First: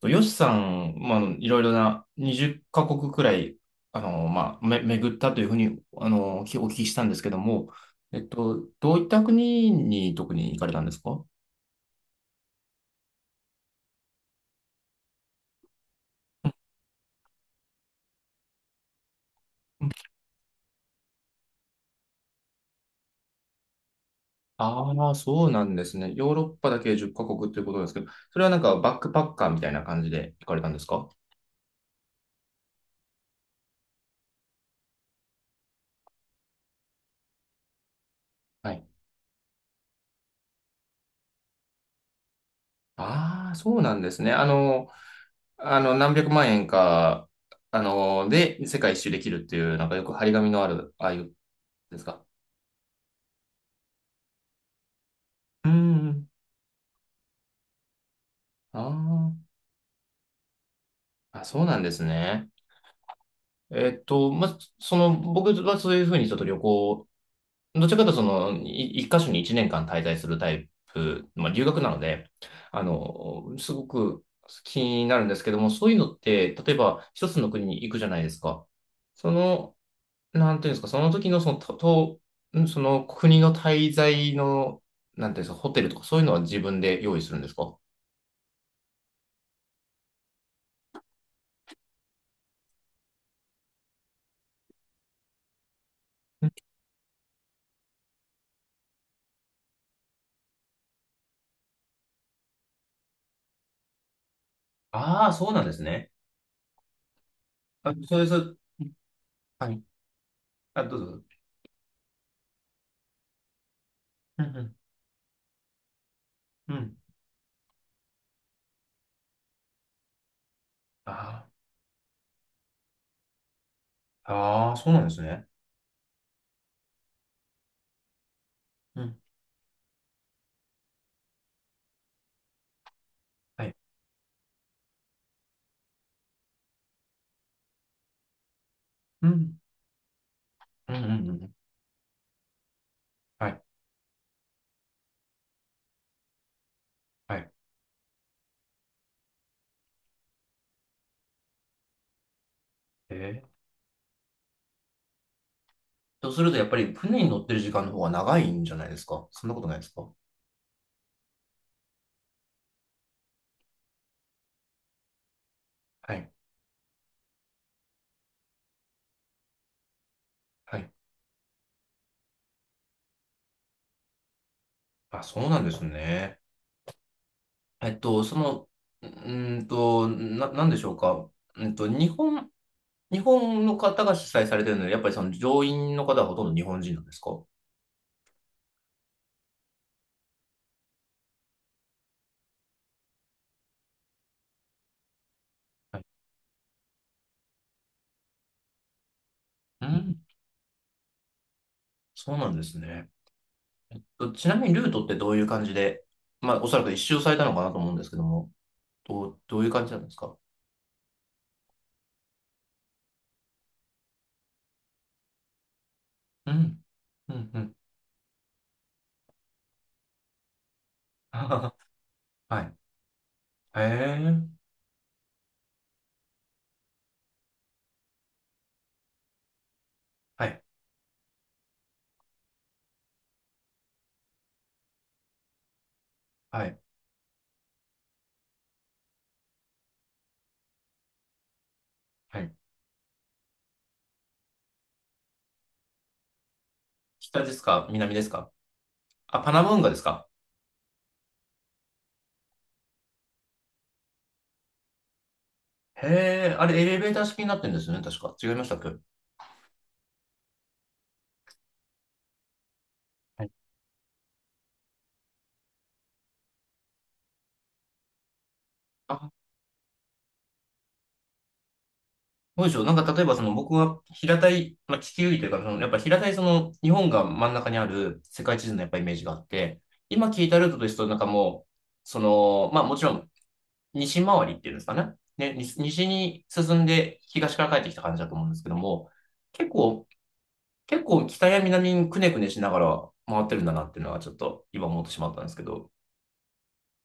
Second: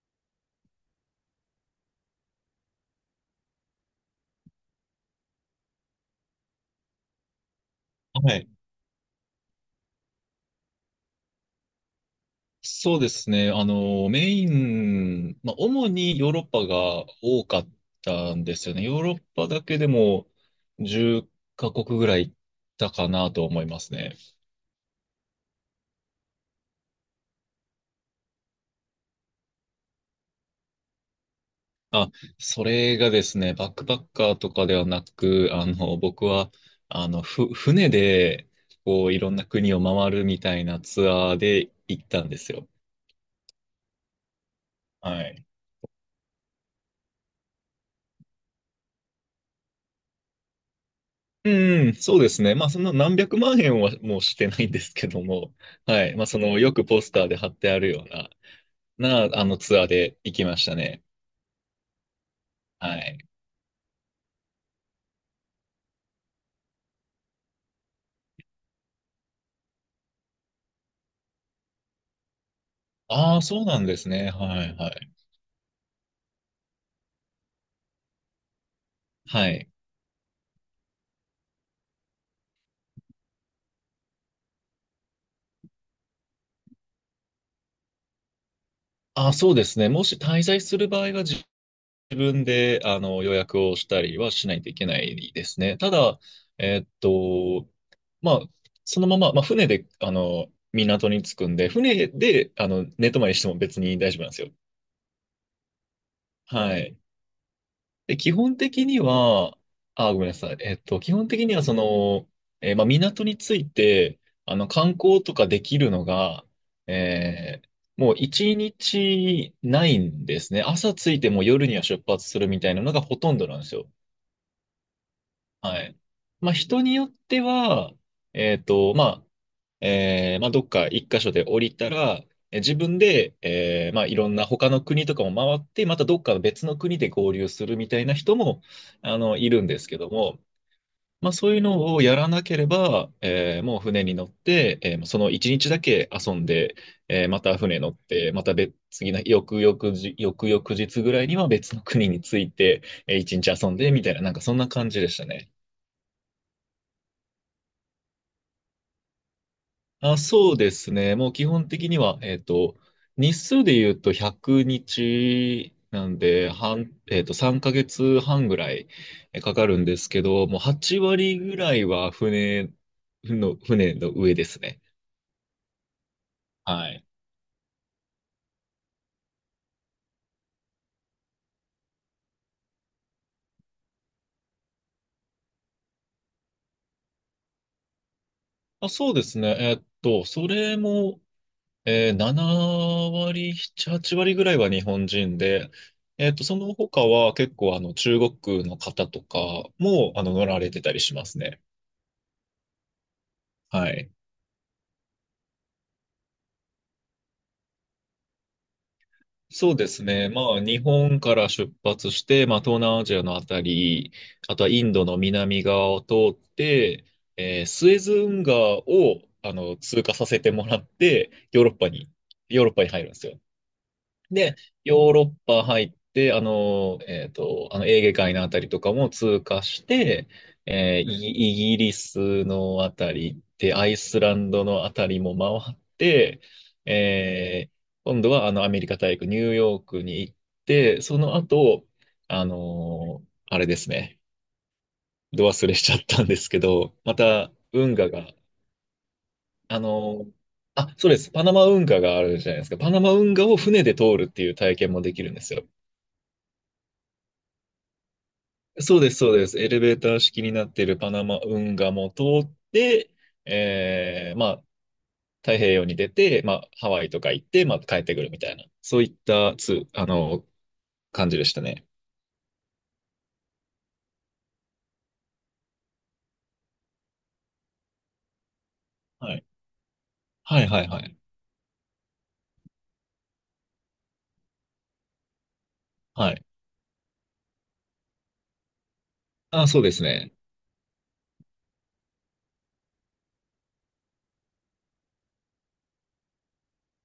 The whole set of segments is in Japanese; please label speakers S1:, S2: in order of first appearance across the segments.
S1: とヨシさん、まあ、いろいろな20カ国くらい、まあ、巡ったというふうに、お聞きしたんですけども、
S2: はい。
S1: どういった国に特に行かれたんですか？
S2: そうですね。メイン、まあ、主にヨーロッパが多かったんですよね。ヨーロッパだけでも10カ国ぐらい行ったかなと思いますね。
S1: ああー、そうなんですね。ヨーロッパだけ10カ国ということですけど、それはなんかバックパッカーみたいな感じで行かれたんですか？
S2: あ、それがですね、バックパッカーとかではなく、僕は、船で、
S1: はい。
S2: こう、いろんな国を回るみたいなツアーで行ったんですよ。
S1: ああ、そうなんですね。
S2: はい。
S1: 何百万円か、で、世界一周できるっていう、なんかよく張り紙のある、ああいう
S2: うん、
S1: です
S2: そう
S1: か。
S2: ですね。まあ、そんな何百万円はもうしてないんですけども、
S1: うんう
S2: はい。まあ、
S1: ん。
S2: よくポスターで貼ってあるような、
S1: ああ。
S2: ツアーで行きましたね。
S1: あ、そうなんですね。
S2: はい。
S1: まあ、その、僕はそういうふうにちょっと旅行、どちらかというとその、一箇所に一年間滞在するタイプ、まあ、留学なので、
S2: ああ、そう
S1: す
S2: な
S1: ご
S2: んです
S1: く
S2: ね。はい、
S1: 気
S2: は
S1: に
S2: い。
S1: なるんですけども、そういうのって、例えば一つの国に行くじゃないですか。そ
S2: はい。
S1: の、なんていうんですか、その時のその、と、とんその国の滞在の、なんていうんですか、ホテルとかそういうのは自分で用意するんですか？
S2: ああ、そうですね。もし滞在する場合は自分で、予約をしたりはしないといけないですね。ただ、えーっと、まあ、そのまま、まあ、船で、港に着くんで、船で、寝泊まりしても別に大丈夫なんですよ。
S1: ああ、そうなんですね。
S2: はい。
S1: あ、そ
S2: で、
S1: うで
S2: 基
S1: す。
S2: 本的には、
S1: はい。
S2: あ、ごめんなさい。
S1: あ、どう
S2: 基
S1: ぞ。
S2: 本的には、まあ、港について、
S1: うんうん
S2: 観光とかできるのが、
S1: うん
S2: えーもう一日ないんですね。朝着いてもう
S1: あ
S2: 夜には出発するみたいなのがほとんどなんですよ。
S1: ーあー、そうなんですね。
S2: はい。まあ、人によっては、
S1: う
S2: ま
S1: ん。
S2: あ、まあ、どっか一箇所で降りたら、自分で、
S1: はい。
S2: まあ、いろんな他の国とかも回って、またどっか別の国で合流するみたいな人も、
S1: う
S2: い
S1: ん。
S2: るんですけども、
S1: うんうんうん
S2: ま
S1: う
S2: あ、そ
S1: ん。
S2: ういうのをやらなければ、
S1: はい。
S2: もう船に乗って、その一日だけ遊んで、
S1: は
S2: ま
S1: い。
S2: た船乗って、また別、次の翌々日ぐらいには別の国に着いて、
S1: え
S2: 一
S1: ー、
S2: 日遊んで、みたいな、なんかそんな感じでしたね。
S1: とすると、やっぱり船に乗ってる時間の方が長いんじゃないですか？そんなことないですか？
S2: あ、そうですね。もう基本的には、日数で言うと100日な
S1: は
S2: ん
S1: い。
S2: で、3ヶ月半ぐらいかかるんですけど、もう
S1: はい。
S2: 8割ぐらいは船の上ですね。
S1: あ、そうなんですね。
S2: はい。
S1: その、なんでしょうか？うんと、日本、日本の方が主催されてるので、やっぱりその乗員の方はほとんど日本人なんですか？は
S2: あ、そうですね。それも、7割、7、8割ぐらいは日本人で、
S1: い。
S2: その他は結構中国の方とか
S1: う
S2: も
S1: ん。
S2: 乗られてたりしますね。
S1: そうなんですね。
S2: はい。
S1: とちなみにルートってどういう感じで、まあ、おそらく一周されたのかなと思うんですけども。どういう
S2: そう
S1: 感
S2: で
S1: じな
S2: す
S1: んです
S2: ね。
S1: か？
S2: まあ、日本から出発して、まあ、東南アジアのあたり、あとはインドの南側を通っ
S1: うん、
S2: て、
S1: うん、うん。
S2: スエズ運河を、通過させてもらって、ヨーロッ パに、
S1: は
S2: ヨーロッ
S1: い。
S2: パに入るんですよ。
S1: へ
S2: で、
S1: え。
S2: ヨーロッパ入って、エーゲ海のあたりとかも通過して、
S1: はい、
S2: イギリスのあたりで、アイスランドのあたりも回って、
S1: はい、
S2: えー今度はアメリカ大陸、ニューヨークに行って、その後、
S1: はい。
S2: あれですね、ど忘れしちゃったんですけど、ま
S1: 北で
S2: た、
S1: すか
S2: 運河
S1: 南です
S2: が、
S1: か？あ、パナム運
S2: あ
S1: 河です
S2: の
S1: か？
S2: ーあ、そうです。パナマ運河があるじゃないですか。パナマ運河を船で通るっていう体験もできるんですよ。
S1: へえ、あれエレベーター式になってるんですよね、確か。違いましたっけ？
S2: そうです、そうです。エレベーター式になっているパナマ運河も通って、
S1: はい。
S2: まあ、太平洋に出て、まあ、ハワイとか行って、まあ、帰ってくるみたいな、そういっ
S1: あ、
S2: たつ、あの、感じでしたね。
S1: そうでしょう。なんか例えばその僕が平たい、まあ、地球儀というか、そのやっぱ平たいその日本が真ん中にある世界地図のやっぱイメージが
S2: は
S1: あ
S2: い。
S1: って、今聞いた
S2: はい、
S1: ルート
S2: はい、
S1: です
S2: は
S1: とな
S2: い。
S1: んかもう、その、まあもちろん西回りっていうんですかね。西
S2: は
S1: に
S2: い。
S1: 進んで東から帰ってきた感じだと思うんですけども、
S2: あ、
S1: 結
S2: そうです
S1: 構、
S2: ね。
S1: 結構北や南にくねくねしながら回ってるんだなっていうのはちょっと今思ってしまったんですけど、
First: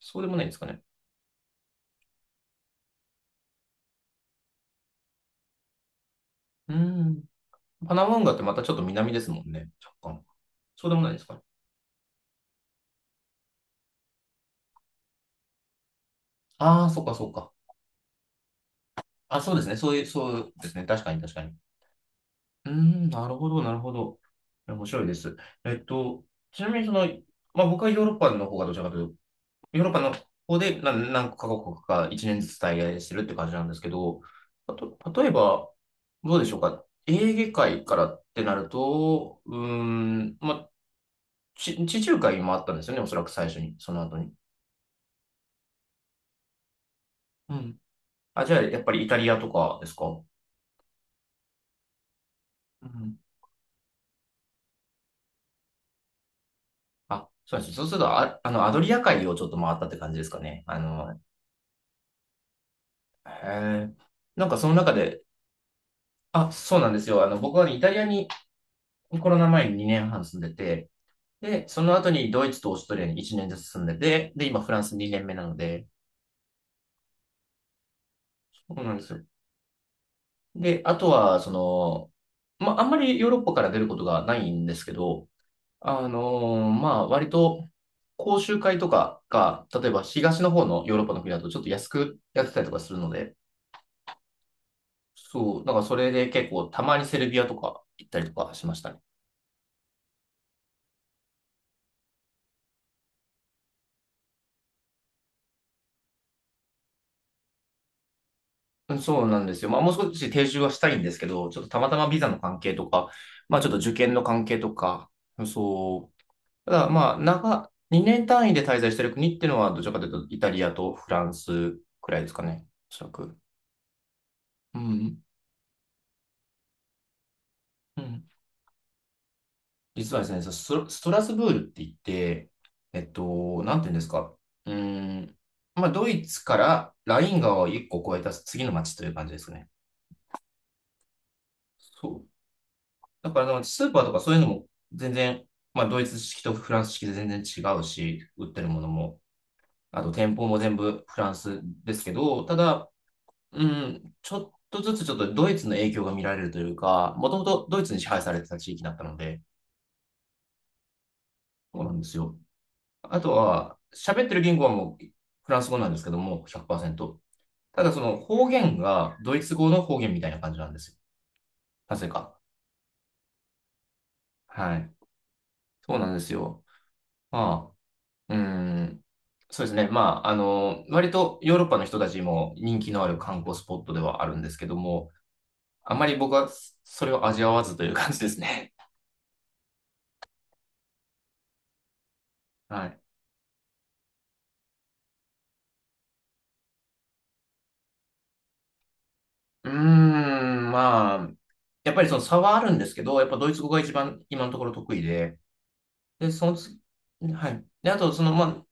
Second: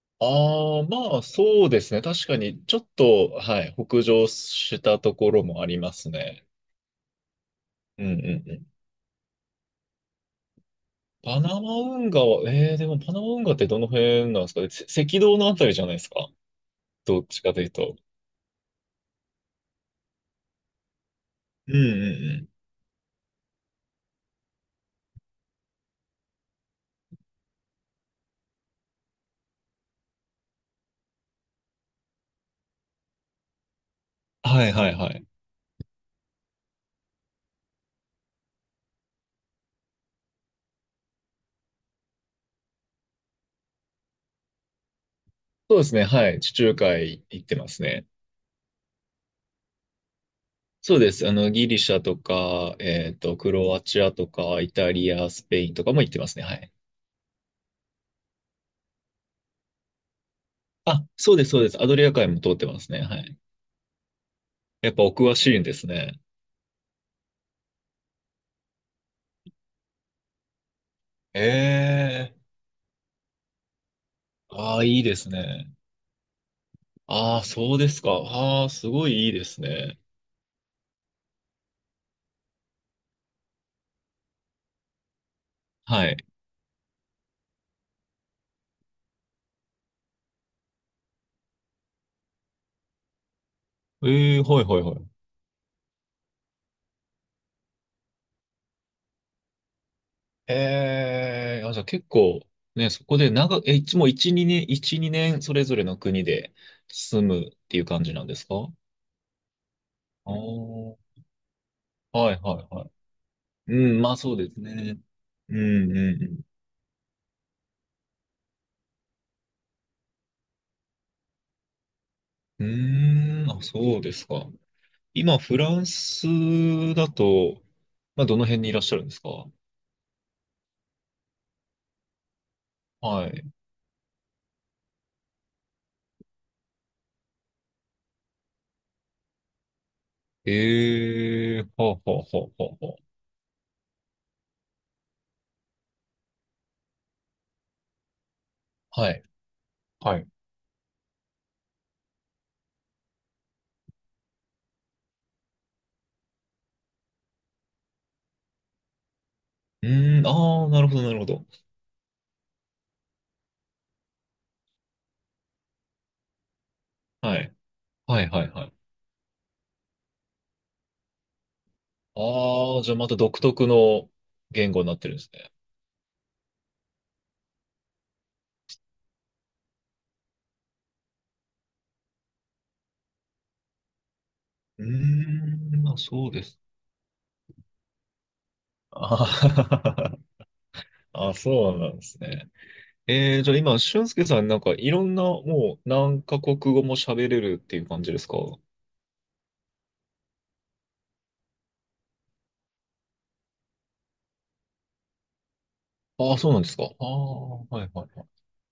S1: そうでもないんですか
S2: あ
S1: ね。
S2: あ、まあ、そうですね。確かに、ちょっと、はい、北上したところもありますね。
S1: うん。パ
S2: うん、
S1: ナ
S2: う
S1: マ運河って
S2: ん、う
S1: また
S2: ん。
S1: ちょっと南ですもんね。若干。そうでもないですか
S2: パ
S1: ね。
S2: ナマ運河は、でもパナマ運河ってどの辺なんですか？赤道のあたりじゃないですか？
S1: ああ、そっか
S2: どっ
S1: そっ
S2: ち
S1: か。
S2: かというと。
S1: あ、そうですね。そういう、そうですね。確かに確かに。
S2: うんうんうん。
S1: うーん、なるほど、なるほど。面白いです。えっと、ちなみにその、まあ僕はヨーロッパの方がどちらかというヨーロッパの方で何カ国か1年ずつ滞在してるって感じなんですけど、
S2: は
S1: あ
S2: いはい
S1: と、
S2: はい。
S1: 例えば、どうでしょうか。エーゲ海からってなると、うーん、まあ、地中海もあったんですよね、おそらく最初に、その後に。
S2: そうですね。はい。地中海行っ
S1: う
S2: てま
S1: ん。
S2: すね。
S1: あ、じゃあ、やっぱりイタリアとかですか？
S2: そうです。ギリシャとか、
S1: うん。
S2: クロアチアとか、イタリア、スペインとかも行ってますね。はい。
S1: あ、そうです。そうすると、あ、アドリア海をちょっと回ったって感じですかね。
S2: あ、そうです、そうです。アドリア海も通ってますね。はい。
S1: へえ。なんかその
S2: や
S1: 中
S2: っぱお
S1: で、
S2: 詳しいんですね。
S1: あ、そうなんですよ。僕はね、イタリアにコロナ前に2年半住んでて、で、その後に
S2: ええ
S1: ドイツとオーストリアに1年ずつ住んでて、で、今フラ
S2: あ
S1: ン
S2: あ、
S1: ス
S2: いいで
S1: 2年
S2: す
S1: 目なの
S2: ね。
S1: で、
S2: ああ、そうですか。ああ、
S1: そう
S2: す
S1: なんで
S2: ご
S1: す
S2: い
S1: よ。
S2: いいですね。
S1: で、あとは、その、まあ、あんまりヨーロッパから出ることがないんですけど、
S2: はい。
S1: まあ、割と、講習会とかが、例えば東の方のヨーロッパの国だとちょっと安くやってたりとかするので、
S2: ええはいはいはい。
S1: そう、だからそれで結構たまにセルビアとか行ったりとかしましたね。
S2: ええあ、じゃあ結構、ね、そこで長、いつもう一二年それぞれの国で住むっていう感じなんですか？あ
S1: うんそうなんですよ。まあ、もう少し
S2: あ
S1: 定住はした
S2: ー、
S1: いんですけど、ちょっとたまたまビザ
S2: は
S1: の
S2: い
S1: 関
S2: は
S1: 係
S2: いは
S1: と
S2: い。
S1: か、まあ、ちょっ
S2: う
S1: と受
S2: ん、ま
S1: 験
S2: あ
S1: の
S2: そう
S1: 関
S2: で
S1: 係
S2: す
S1: と
S2: ね。
S1: か、
S2: うん
S1: そ
S2: う
S1: う、
S2: ん
S1: ただ、まあ、2年単位で滞在してる国っていうのは、どちらかというと、イタリアとフランスくらいですか
S2: う
S1: ね。
S2: ん。
S1: おそらく。
S2: うーん、あ、そうですか。
S1: うん。
S2: 今、フランスだと、
S1: う
S2: まあ
S1: ん。
S2: どの辺にいらっしゃるんですか？
S1: 実はですね、そスト、ストラスブールって言って、
S2: はい。
S1: なんていうんですか。うーん。まあ、ドイツからライン川を1個越えた次の町という感じですね。
S2: ええはあはあ
S1: そ
S2: は
S1: う。
S2: あはあは
S1: だからスーパーとかそういうのも全然、まあ、ドイツ式とフランス式で全然違うし、売ってるもの
S2: あ。は
S1: も、
S2: い。
S1: あと
S2: はい。
S1: 店舗も全部フランスですけど、ただ、うん、ちょっとずつちょっとドイツの影響が見られるというか、もともとドイツに支配されてた地域だったので、
S2: うーん、ああ、なるほどなるほど。
S1: そうなんですよ。あとは、喋ってる言語はもうフランス語なんですけども、100%。
S2: はい。
S1: ただその
S2: はいは
S1: 方
S2: いはい。
S1: 言がドイツ語の方言みたいな感じなんですよ。なぜか。
S2: ああ、じゃあまた独特の言
S1: は
S2: 語に
S1: い。
S2: なってるんですね。
S1: そうなんですよ。まあ、うん。そうですね。まあ、割とヨーロッパの人たちも人気のある観光スポットではあるんですけど
S2: う
S1: も、
S2: ーん、
S1: あ
S2: まあ
S1: まり
S2: そう
S1: 僕
S2: で
S1: は
S2: す。
S1: それを味わわずという感じですね。
S2: あー あ、そうなんですね。
S1: はい。
S2: じゃあ今、俊介さんなんかいろんなもう何カ国語も喋れるっていう感じですか？
S1: うーん、まあ、やっぱりその差はあるんですけど、やっぱドイツ語が一番今のところ得意で、で、
S2: ああ、
S1: そ
S2: そう
S1: の
S2: なんです
S1: 次、
S2: か。あ
S1: は
S2: あ、は
S1: い。
S2: い
S1: で、あ
S2: は
S1: と、
S2: いは
S1: そ
S2: い。
S1: の、まあ、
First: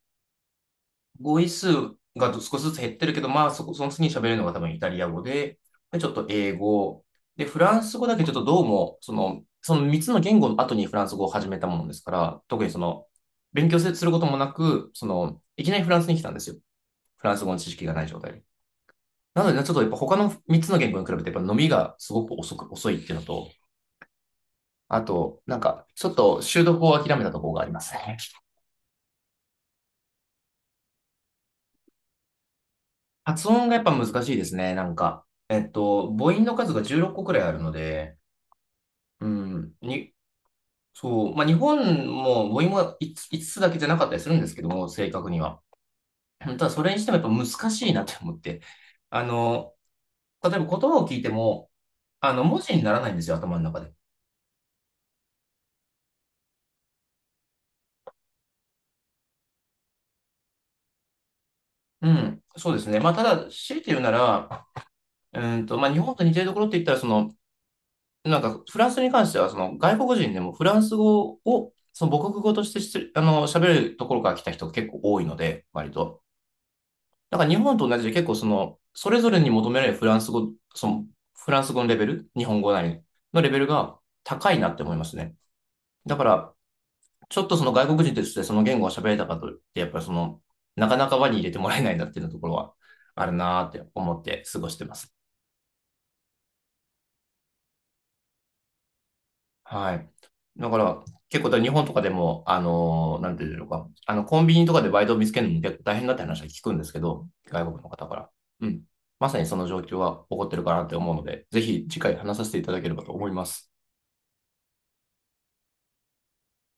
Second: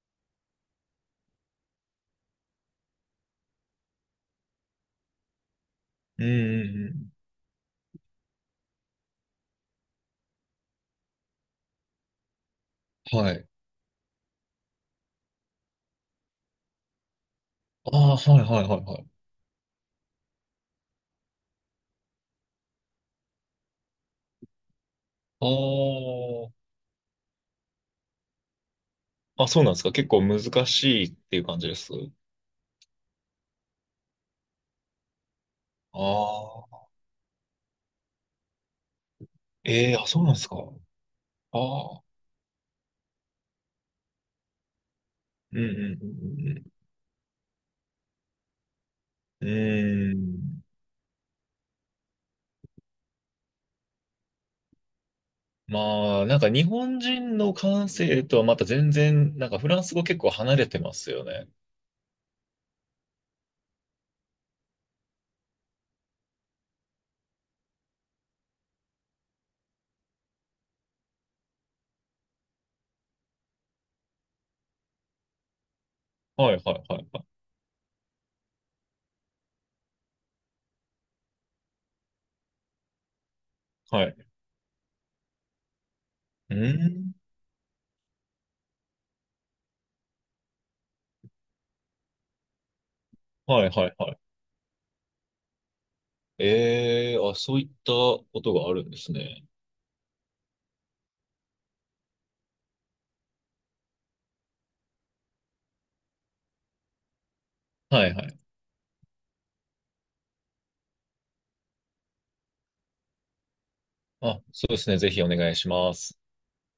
S1: 語彙数が少しずつ減ってるけど、まあ、その次に喋れるのが多分イタリア語で、で、ちょっ
S2: う
S1: と
S2: ん
S1: 英
S2: う
S1: 語、
S2: ん
S1: で、フランス語だけちょっとどうも、その、その3つの言語の後にフランス語を始めたものですから、特にその、
S2: うん。はい。
S1: 勉強することもなく、その、いきなりフランスに来たんですよ。フランス語の知識がない
S2: ああ、
S1: 状態
S2: は
S1: で。
S2: いはいはいはい。
S1: なので、ちょっとやっぱ他の3つの言語に比べて、やっぱ伸びがすごく遅いっていうのと、あと、なんか、ちょっ
S2: あ
S1: と習得を諦めたところがありますね。
S2: あ、あ、そうなんですか。結構難しいっていう感じです。
S1: 発音がやっぱ難しいですね、なんか。母音の
S2: あ
S1: 数が
S2: あ、
S1: 16個くらいあるので、うん、
S2: ええー、あ、そうなんですか。あ
S1: そう、まあ、日本
S2: あ、
S1: も母音も 5, ついつつだけじゃなかったりするんですけども、正確に
S2: うん
S1: は。
S2: う
S1: た
S2: ん
S1: だ、それにしてもやっぱ難しいなって思って。あ
S2: うんう
S1: の、
S2: ん。うん。うー
S1: 例えば
S2: ん、
S1: 言葉を聞いても、文字にならないんですよ、頭の中で。
S2: まあ、なんか日本人の感性とはまた全然、なんかフランス語結構離れてますよね。
S1: うん、そうですね。まあ、ただ、強いて言うなら、まあ、日本と似てるところって言ったら、その、なんか、フランスに関しては、その、外国人でもフランス語を、その母国語としてしつあの、喋るところから来た人が結構多いので、割と。
S2: はいはいはいはい。
S1: だから日本と同じで結構その、それぞれに求められるフランス語、その、フランス語のレベル、日本語なりのレベルが
S2: はい。
S1: 高いなって思いますね。だから、
S2: うん。
S1: ちょっとその外国人としてその言語を喋れたかといって、やっぱりその、なかなか輪に入れてもらえないなっていうところはあるな
S2: は
S1: ー
S2: い
S1: って
S2: はいは
S1: 思
S2: い。
S1: って過ごしてます。
S2: ええー、あ、そういったことがあるんですね。
S1: はい。だから、結構だから日本とかでも、なんていうのか、コンビニとかでバイトを見つけるのも結構大変だって話は聞くんですけど、外国の方
S2: は
S1: か
S2: いは
S1: ら。
S2: い。
S1: うん。まさにその状況は起こってるかなって思うので、ぜひ次回話させていただければと思います。
S2: あ、そうですね。ぜひお願いします。